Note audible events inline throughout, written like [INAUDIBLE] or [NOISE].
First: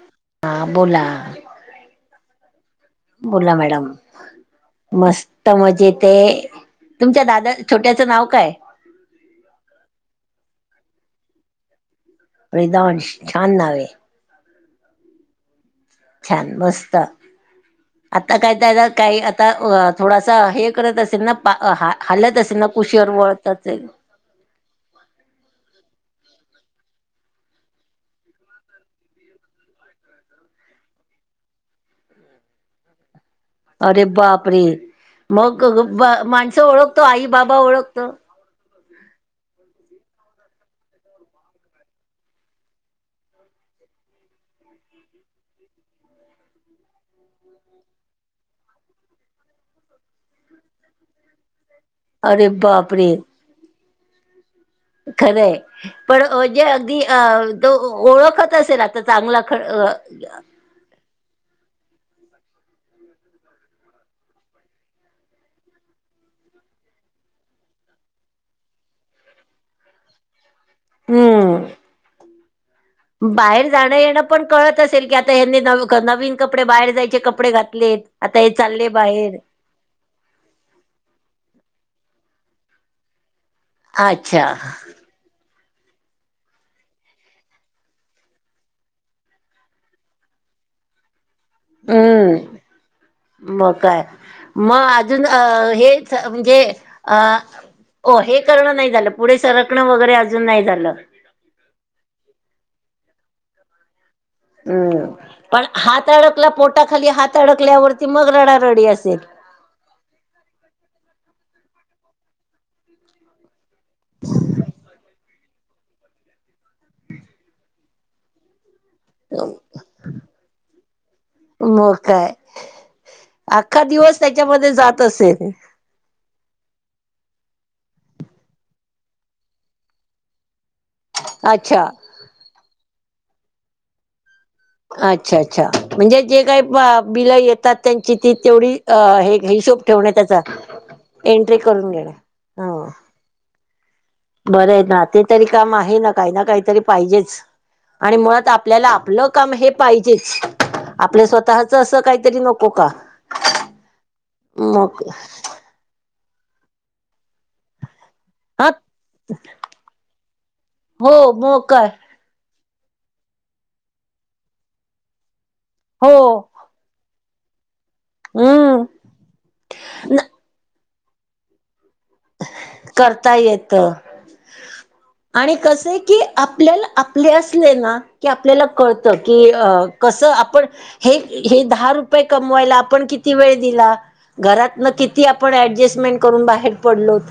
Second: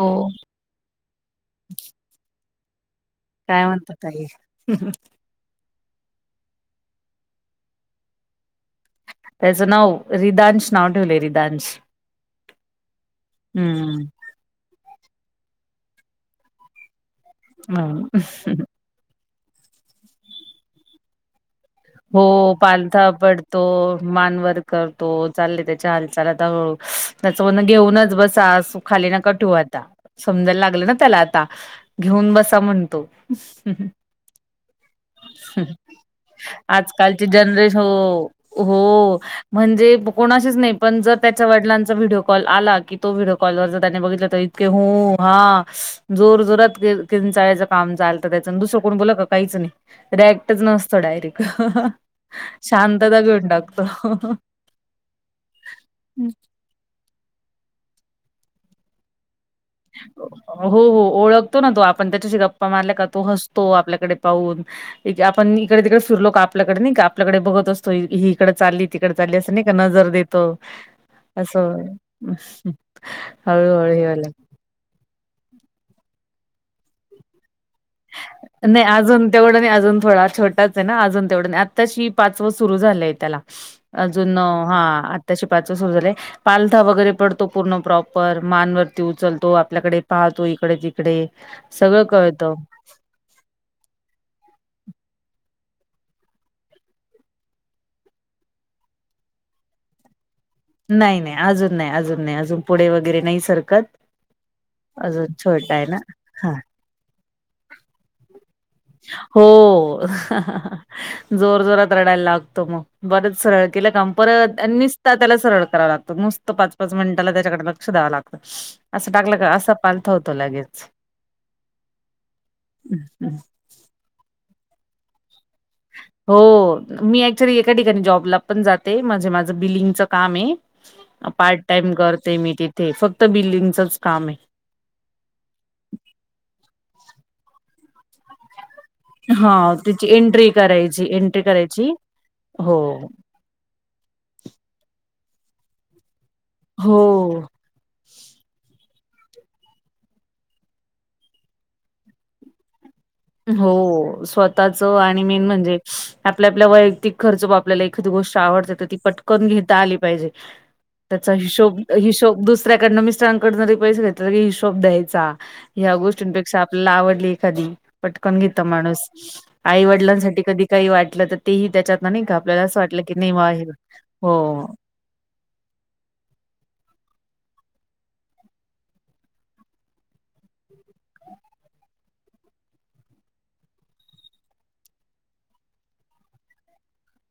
हो. हां बोला. बोला काय मॅडम. म्हणतात ताई मस्त. त्यामुळे जेथे तुमच्या दादा छोट्याचं नाव काय? त्याचं नाव रिदांश नाव ठेवले रिदांश. रिदांश छान नाव हाय. हम्म छान मस्त. हं. आता काय त्याला काही आता थोडासा हे करत असेल ना. हलत असेल ना. कुशीवर वळत असेल. मान वर करतो. चालले त्याच्या हालचाल. आता त्याच म्हणण घेऊनच बसा अस खाली नका ठेवू आता. समजायला लागलं ना त्याला आता घेऊन बसा म्हणतो. अरे बाप रे. मग माणसं ओळखतो. आजकालची आई बाबा जनरेशन ओळखतो? हो हो. म्हणजे कोणाशीच नाही. पण जर त्याच्या वडिलांचा व्हिडिओ कॉल आला की, तो व्हिडिओ कॉलवर जर त्याने बघितलं तर त्याने इत क हुं हा. जोर जोरात किंचाळचं काम चालत त्याच. दुसरं कोण बोलल का काहीच नाही. रिॲक्टक्टच नसतो डायरेक्ट अरे बापरे शांतता घेऊन टाकतो. खरंय पण जे अगदी अ तो ओळखत असेल आता चांगला ख अ हो हो, ओळखतो ना तो. आपण त्याच्याशी गप्पा मारल्या का, तो हसतो आपल्याकडे पाहून. आपण इकडे तिकडे फिरलो का, आपल्याकडे नाही का आपल्याकडे बघत असतो. ही इकंड चालली, तिकड चालली असं नाही का नजर देत तो हम्म असं. बाहेर हळूहळू जाणं हे येणं व्हायला पण कळत असेल की, आता ह्यांनी नवीन कपडे, बाहेर जायचे कपडे घातलेत? आता हे नाही चालले अजून बाहेर तेवढं नाही, अजून थोडा छोट अजून तेवढं नाही. आताशी पाचव सुरू झालंय त्याला, अजून अच्छा हा आ आताशी पाचव सुरू झालय. पालथा वगैरे पडतो पूर्ण प्रॉपर, मानवरती उचलतो, आपल्याकडे पाहतो इकडे तिक डे सगळं कळतं. हम्म मग काय, मग अजून अ हेच म्हणजे अ हो हे करणं नाही झालं, पुढे सरकणं वगैरे अजून नाही झालं. नाही नाही, अजून नाही अजून नाही, अजून पुढे वगैरे नाही सरकत. हम्म, अजून पण छोटा आहे ना हात अडकला हा पोटाखाली हात अडकल्यावरती, मग रडारडी असेल. हो, जोर जोरात रडायला लागतो मग, बरच सर केल का, मग परत निसता त्याला सरळ कराव लागत. मस्त पाच पाच मिनिटला त्याच्याकडे लक्ष द्यावं लागतं. असं टाकलं का, असं पालथा होतो लगेच. मग काय अख्खा दिवस त्याच्यामध्ये जात असेल. हो, मी ऍक्च्युली एका ठिकाणी जॉबला पण जाते, म्हणजे माझं बिलिंगच काम आहे. पार्ट अच्छा टाइम करते मी तिथे. फक्त बिलिंगचच काम आहे. अच्छा अच्छा, म्हणजे जे काही बिलं येतात त्यांची ती तेवढी अ हे हा. हिशोब त्याची ठेवणे त्याचा, एंट्री करायची, एंट्री करून करायची. घेणे हो. हं. बरंय ना, ते तरी काम आहे ना. काही ना काहीतरी हो. पाहिजेच. आणि मुळात आपल्याला आपलं काम हे पाहिजेच. आपल स्वतःच असं काहीतरी नको का? हो स्वतःच मग आणि मेन म्हणजे आपल्या आपल्या वैयक्तिक खर्च भागतो. आपल्याला एखादी गोष्ट हा आवडते तर, ती पटकन घेता आली पाहिजे. हो त्याचा मग हिशोब काय हिशोब दुस ऱ्याकडन, मिस्टरांकडन जरी पैसे घेतले तरी हिशोब द्यायचा. ह्या हो गोष्टीनंपेक्षा आपल्याला आवडली एखादी पटकन घेत हम्म माणूस. न- आईवडिलांसाठी कधी काही वाटलं तर तेही त्याच्यात ना नाही का. आपल्याला असं वाटलं की, नाहीे करता वा हे. येतं हो. आणि कस आहे की, आपल्याला आपले असले ना की आपल्याला कळत की, कसं आपण हे हे दहा रु पय कमवायला आपण किती वेळ दिला. घरातन किती आपण डजस्टमेंट करून बाहेर पडलोत.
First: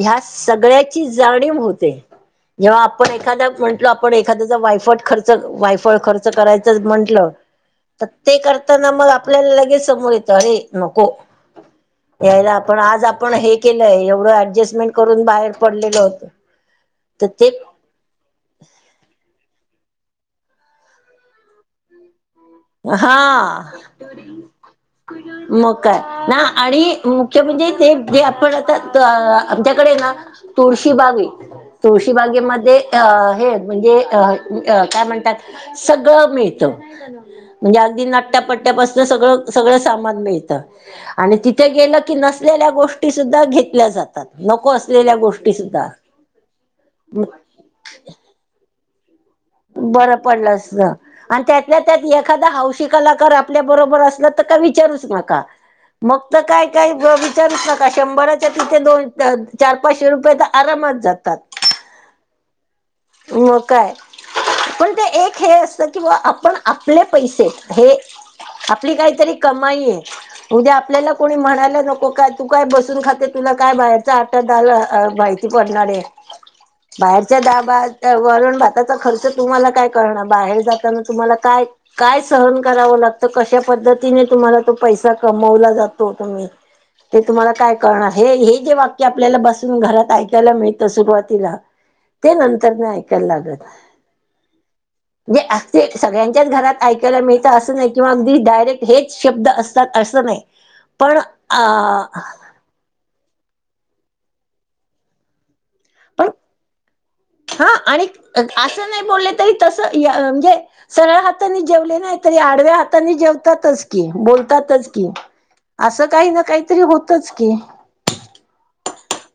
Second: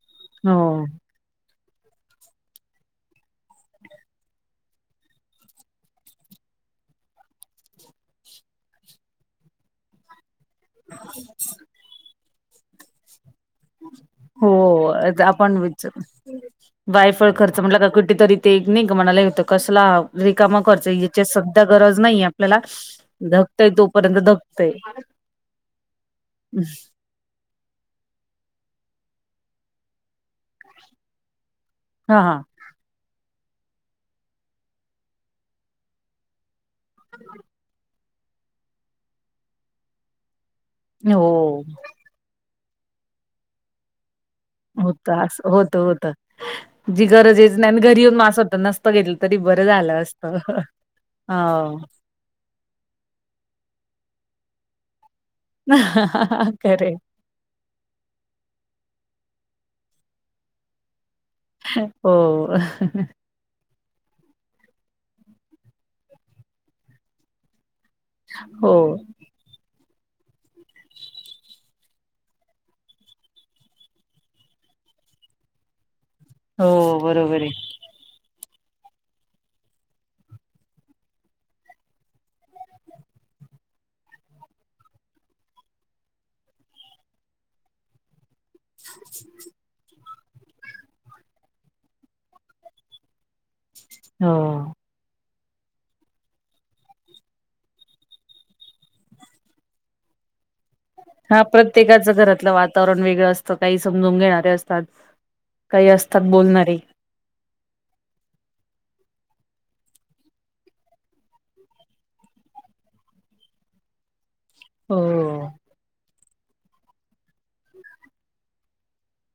ह्या हो सगळ्याची जाणीव होते. जेव्हा आपण एखादा म्हटल, आपण एखाद्याचा वायफट खर्च वायफळ खर्च करायचं म्हंटलं तर ते करताना मग आपल्याला लगेच समोर येतं अरे नको. यायला आपण आज आपण हे केलंय एवढं हो ऍडजस्मेंट करून बाहेर आपण पडलेलोय तर ते जरा कुठे तरी ते एक नाईका मनाला हे होतं कसला रिकामा खर्च, याची सध्या गरज नाहीये हा, धकतय मग काय ना आणि च म्हणजे ते जे आपण आता आमच्याकडे ना, तुळशीबाग आहे. हा हा तुळशीबागेमध्ये त्या अ हे म्हणजे काय म्हणतात सगळं मिळत. [INAUDIBLE] म्हणजे अगदी नट्यापट्ट्यापासन सगळं सगळं सामान मिळतं हो आणि तिथे गेलं की नस असलेल्या गोष्टी सुद्धा घेतल्या जातात. नको होत असलेल्या असं गोष्टी होत सुद्धा. होत जी मग गरजेच नाही आणि घरी येऊन म असं वाटतं नसत तरी बरं झालं असत पडलं असत आणि हाव त्यातल्या त्यात एखादा हौशी कलाकार आपल्या बरोबर असला तर काय विचारूच नका मग तर काय काय खरे ब विचारूच नका, शंभराच्या तिथे दोन चार पाचशे रुपये तर आरामात जातात. हो. हो काय पण ते एक हे असत की बा आपण आपले पैसे हे हो आपली काहीतरी कमाई ये. उद्या आपल्याला कोणी म्हणायला नको काय तू काय बसून खाते तुला काय बाहेरचं माहिती पडणारे हो बाहेरच्या बरोबर आहे दाबा वरून त्याचा खर्च तुम्हाला काय कळणार, बाहेर जाताना तुम्हाला काय काय सहन करावं लागतं कश्या पद्धतीने तुम्हाला तो पैसा कमवला जातो तुम्ही ते तुम्हाला काय कळणार, हे हे जे वाक्य आपल्याला बसून घरात ऐकायला मिळ त सुरुवातीला ते नंतरन ऐकायला लागल. हो. म्हणजे अगदी सगळ्यांच्याच घरात ऐकायला मिळतं असं नाही किंवा अगदी डायरेक्ट हेच शब्द अस त्यात असं नाही. पण हा प्रत्येकाचं अ घरातलं वाता वातावरण वेगळं असतं, काही समजून घेणारे असतात काही पण असतात बोलणारे हा आणि असं नाही बोलले तरी तस म्हणजे सरळ हातानी जेवले नाही तरी आडव्या हातानी जेवतातच की बोल बोलतातच की हो असं काही ना काहीतरी होतच की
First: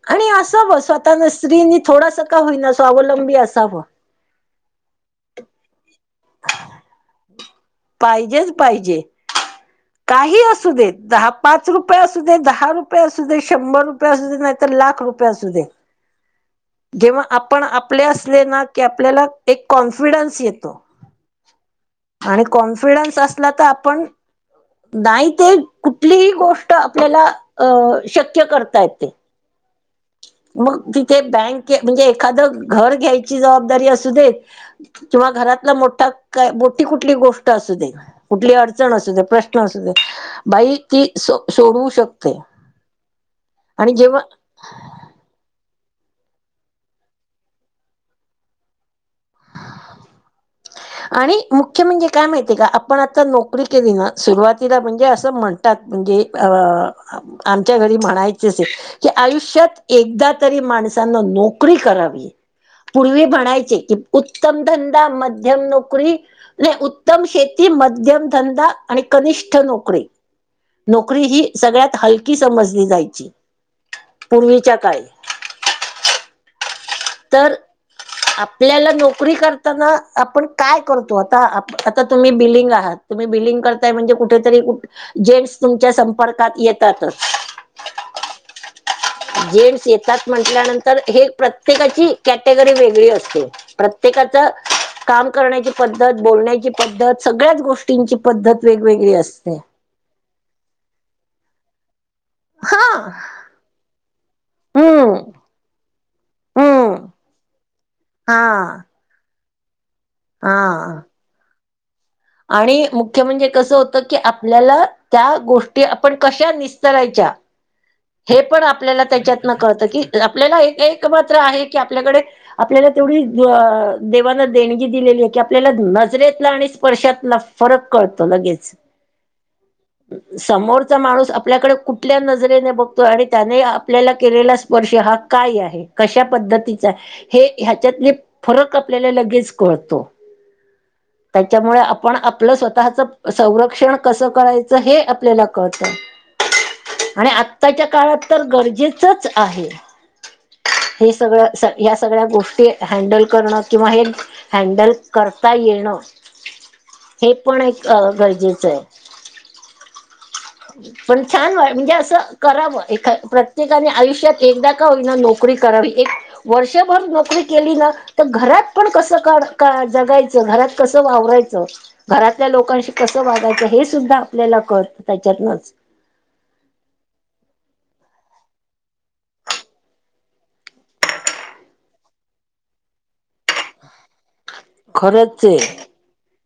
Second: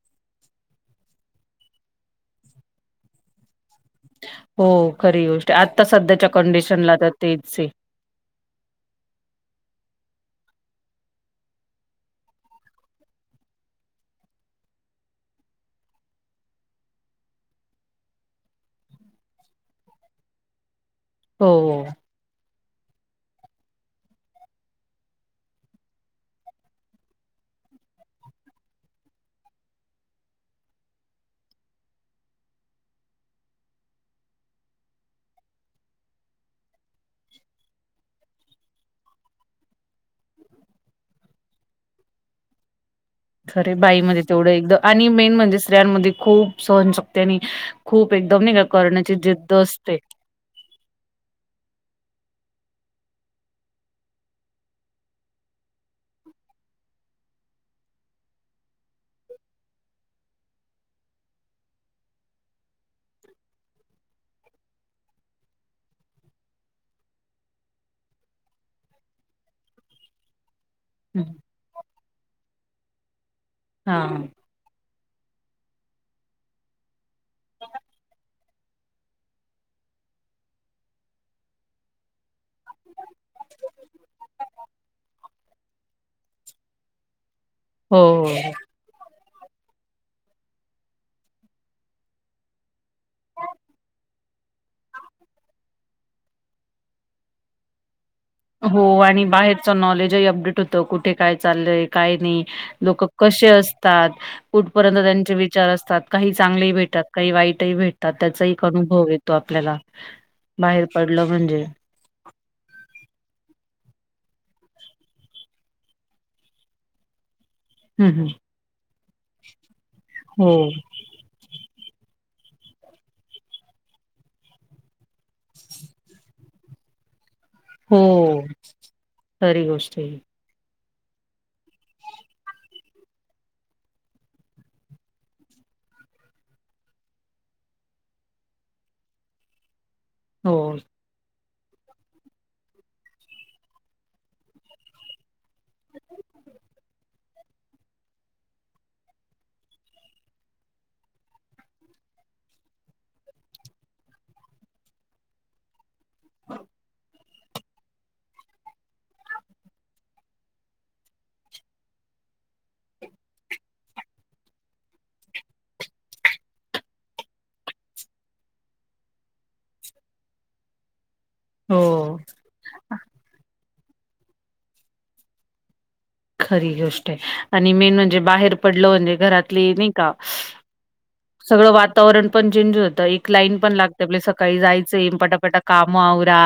आणि असावं स्वतःन स्त्री नी थोडस का होईना स्वावलंबी असावं. हो, खरी गोष्ट ये आत्ता सध्याच्या कंडिशनला तर तेच ये. पाहिजेच पाहिजे. काही असू दे दहा पाच रुपये असू दे दहा रुपये असू दे शंभर रुपये रुपये असू दे नाही तर लाख रुपये असू दे. जेव्हा आपण आपले असले ना की आपल्याला एक कॉन्फिडन्स येतो. हो. आणि कॉन्फिडन्स असला तर आपण नाही, ते कुठलीही गोष्ट आपल्याला अ शक्य करता येते. मग तिथे बँक म्हणजे एखादं घर घ्यायची जबाबदारी असू दे किंवा घरातला मोठा का मोठी कुठली गोष्ट असू दे कुठली अडचण असू दे प्रश्न असू दे बाई ती सोडवू शकते. खरये, आणि जेव्हा बाईमध्ये तेवढं एक दम आणि मेन म्हणजे स्त्रियांमध्ये खूप सहनशक्ती आणि खूप एक दम नाही का करण्याची जिद्द असते. आणि मुख्य म्हणजे काय माहितीये का आपण आता नोकरी केली ना सुरुवातीला म्हणजे असं म्हण म्हणतात म्हणजे अ आमच्या घरी म्हणायचेच हे की आयुष्यात एकदा तरी माणसांन नोकरी करावी. पूर्वी म्हणायचे कि उत्तम धंदा मध्यम नोकरी नाही उत्तम शेती मध्यम धंदा आणि कनिष्ठ नोकरी नोकरी ही सगळ्यात हलकी समजली जायची. हां. पुर्वीच्या काळी तर आप आपल्याला नोकरी करताना आपण काय करतो आता तुम्ही बीलींग आता तुम्ही बिलींग करताय म्हणजे जेन्ट्स तुमच्या संपर्कात येतातच. हो. जेंन्टस येतात म्हटल्यानंतर हे प्रत्येकाची कॅटेगरी वेगळी असते. प्रत्येकाचं काम करण्याची पद्धत बोलण्याची पद्धत सगळ्याच गोष्टी ष्टींची पद्धत वेगवेगळी असते. नॉलेज ही अपडेट होत कुठे काय चाललंय काय नाही हा लोक कसे असतात कुठपर्यंत हम्म त्यांचे विचार असतात काही चांगले हम्म भेटतात काही वाईटही भेटतात त्याचा एक हा अनुभव आहे. भेटतो आपल्याला बाहेर हा पडलं म्हणजे आणि मुख्य म्हणजे कसं होतं की आपल्याला त्या गोष्टी आपण कशा निस्तरायच्या हम्म हम्म हे पण आपल्याला त्याच्यातन कळतं की हो आपल्याला एक मात्र आहे की आपल्याकडे आपल्याला तेवढी देवांना देणगी दिलेली आहे की आपल्याला नजरेतला आणि स्पर्शातला फरक कळतो हो लगेच. खरी गोष्ट आहे. ही. समोरचा माणूस आपल्याकडे कुठल्या नजरेने बघतोय आणि त्याने आपल्याला केलेला स्पर्श हा काय आहे कशा पद्धतीच हे ह्याच्यातले फरक आपल्याला लगेच कळतो. हो. त्याच्यामुळे आपण आपलं स्वतःच संरक्षण कसं करायचं हे आपल्याला कळतं. आणि आत्ताच्या काळात तर गरजेचच आहे. हे सगळं ह्या सगळ्या गोष्टी हँडल करणं किंवा हे हँडल करता येणं हे पण एक गरजेच आहे. पण छान म्हणजे असं करावं एखाद प्रत्येकाने आयुष्यात एकदा का होईना नोकरी नोकरी करावी एक वर्षभर नोकरी केली ना तर घरात पण कस का जगायचं घरात कस वावरायच हो. घरातल्या लोकांशी कसं वागायचं हे सुद्धा आपल्याला कळत त्याच्यातनच. खरी गोष्ट आहे आणि मेन म्हणजे बाहेर पडलं म्हणजे घरातली नाही का सगळं वातावरण पण चेंज होतं एक लाईन पण लागते आप सकाळी जायचं खरंच आहे पटापटा काम म आवरा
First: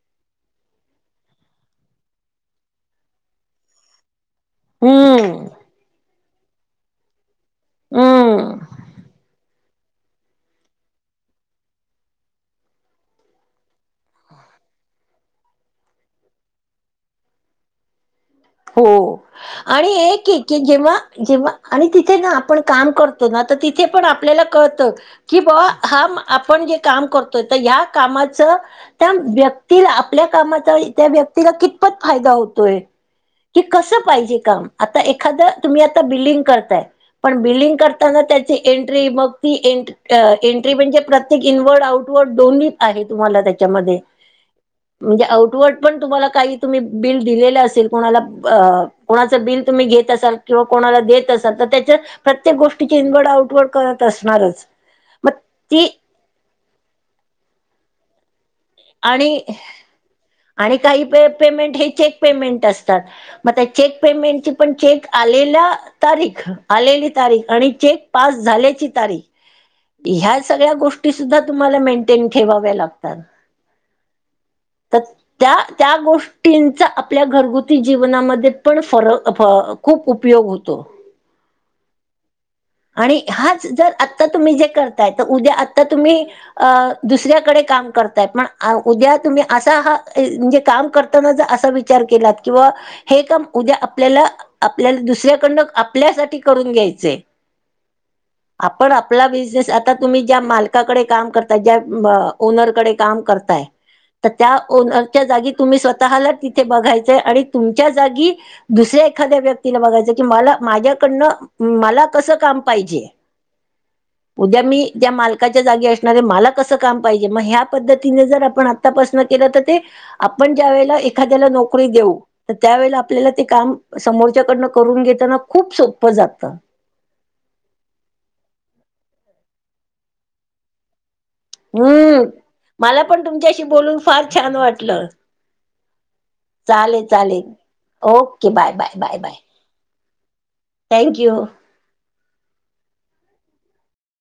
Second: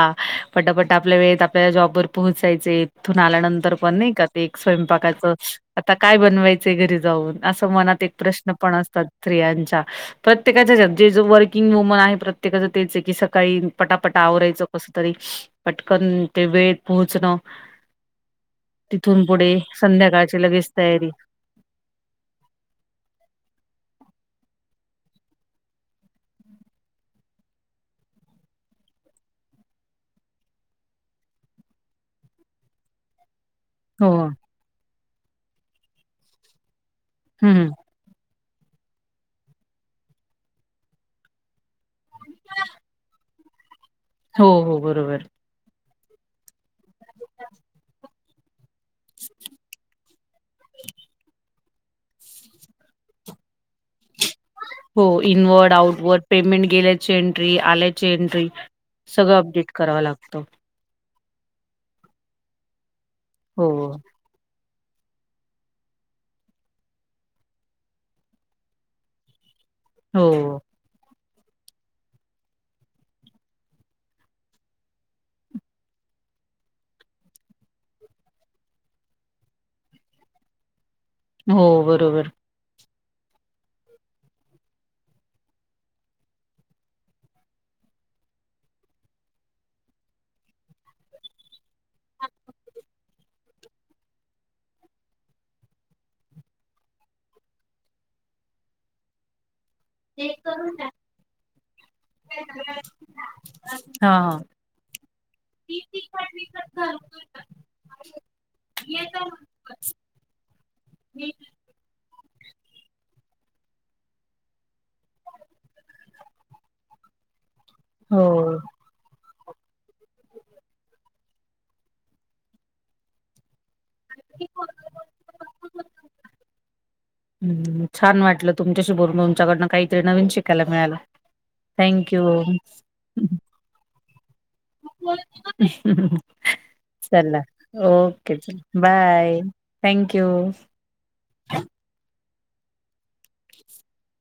पटापट आपल्या वेळेत आपल्या जॉबवर पोहोचायचे इथून आल्यानंतर पण नाही का एक स्वयंपाकाचं हम्म आता काय बनवायचंय घरी जाऊन.? असं मनात एक प्रश्न हम्म पण असतात स्त्रियांच्या. प्रत्येकाच्यात जे ज वर्किंग वुमन आहे प्रत्येकाचं तेच आहे की सकाळी पटापटा आवरायचं कसं तरी पटकन ते वेळेत पोहचण हो आणि एक संध्याकाळची की लगेच जेव्हा तयारी जेव्हा आणि तिथे ना आपण काम करतो ना तर तिथे पण आपल्याला कळतं कि बुवा हा आपण जे काम करतोय त ह्या कामाचं त्या व्यक्तीला आपल्या कामाचा त्या व्यक्तीला कितपत फायदा होतोय? कि कसं हो पाहिजे काम आता एखाद तुम्ही आता बिलिंग करताय पण हम्म बिलिंग कर करताना त्याची एंट्री मग ती एन्ट एंट्री म्हणजे प्रत्येक इनवर्ड आउटवर्ड दोन्ही आहे तुम्हाला त्याच्यामध्ये हो हो बरोबर म्हणजे आउटवर्ड पण तुम्हाला काही तुम्ही बिल दिलेलं असेल कोणाला कोणाचं बिल तुम्ही घेत असाल किंवा कोणाला देत असाल तर त्याच्या प्रत्येक गोष्टीची इनवर्ड आउटवर्ड कळत असणारच हो मग इनवर्ड ती आउटवर्ड पेमेंट गेल्याची एन्ट्री आल्याची एन्ट्री आणि आणि काही पेमेंट हे चेक पेमेंट असतात मग त्या हो चेक पेमेंट चेक पण चेक आलेला तारीख आलेली तारीख आणि चेक पास झाल्याची तारीख हो ह्या सगळ्या गोष्टी सुद्धा तुम्हाला ममेंटेन ठेवाव्या लागतात [UNINTELLIGIBLE] त्य- त्या गोष्टींचा आपल्या घरगुती जीवनामध्ये पण फरक खूप उपयोग होतो [INAUDIBLE] हो बरोबर आणि हाच जर आत्ता तुम्ही जे करताय तर उद्या आत्ता तुम्ही अ दुसऱ्याकडे काम करताय ना उद्या तुम्ही असा हा म्हणजे काम करताना जर असा विचार केलात किंवा हे काम उद्या आपल्याला-आपल्याला दुसऱ्याकडनं आपल्यासाठी करून घ्यायचंय आपण आपला बिझनेस आता तुम्ही ज्या मालकाकडे काम करता ज्या ओनरकडे काम करता हा तर हा त्या ओनरच्या जागी तुम्ही स्वतःला तिथे बघायचय आणि तुमच्या जागी दुसऱ्या एखाद्या व्यक्तीला बघायचं की मला माझ्याकडन मला कसं काम पाहिजे उद्या मी त्या मालकाच्या जागी असणारे मला कसं काम पाहिजे मग ह्या पद्धती पद्धतीन हो आपण आता पासन केला तर ते आपण ज्या वेळेला एखाद्याला नोकरी देऊ तर त्यावेळेला आपल्याला ते काम समोरच्याकडनं करून घेताना खूप सोपं जातं हम छान वाटलं तुमच्याशी बोलून तूमच्याकडनं काहीतरी नवीन शिकायला मिळालं. थँक्यू हम्म मला पण तुमच्याशी बोलून फार छान वाटल चालेल चला -चालेल ओके चला बाय-बाय-बाय-बाय बाय थँक्यू थँक्यू [INAUDIBLE]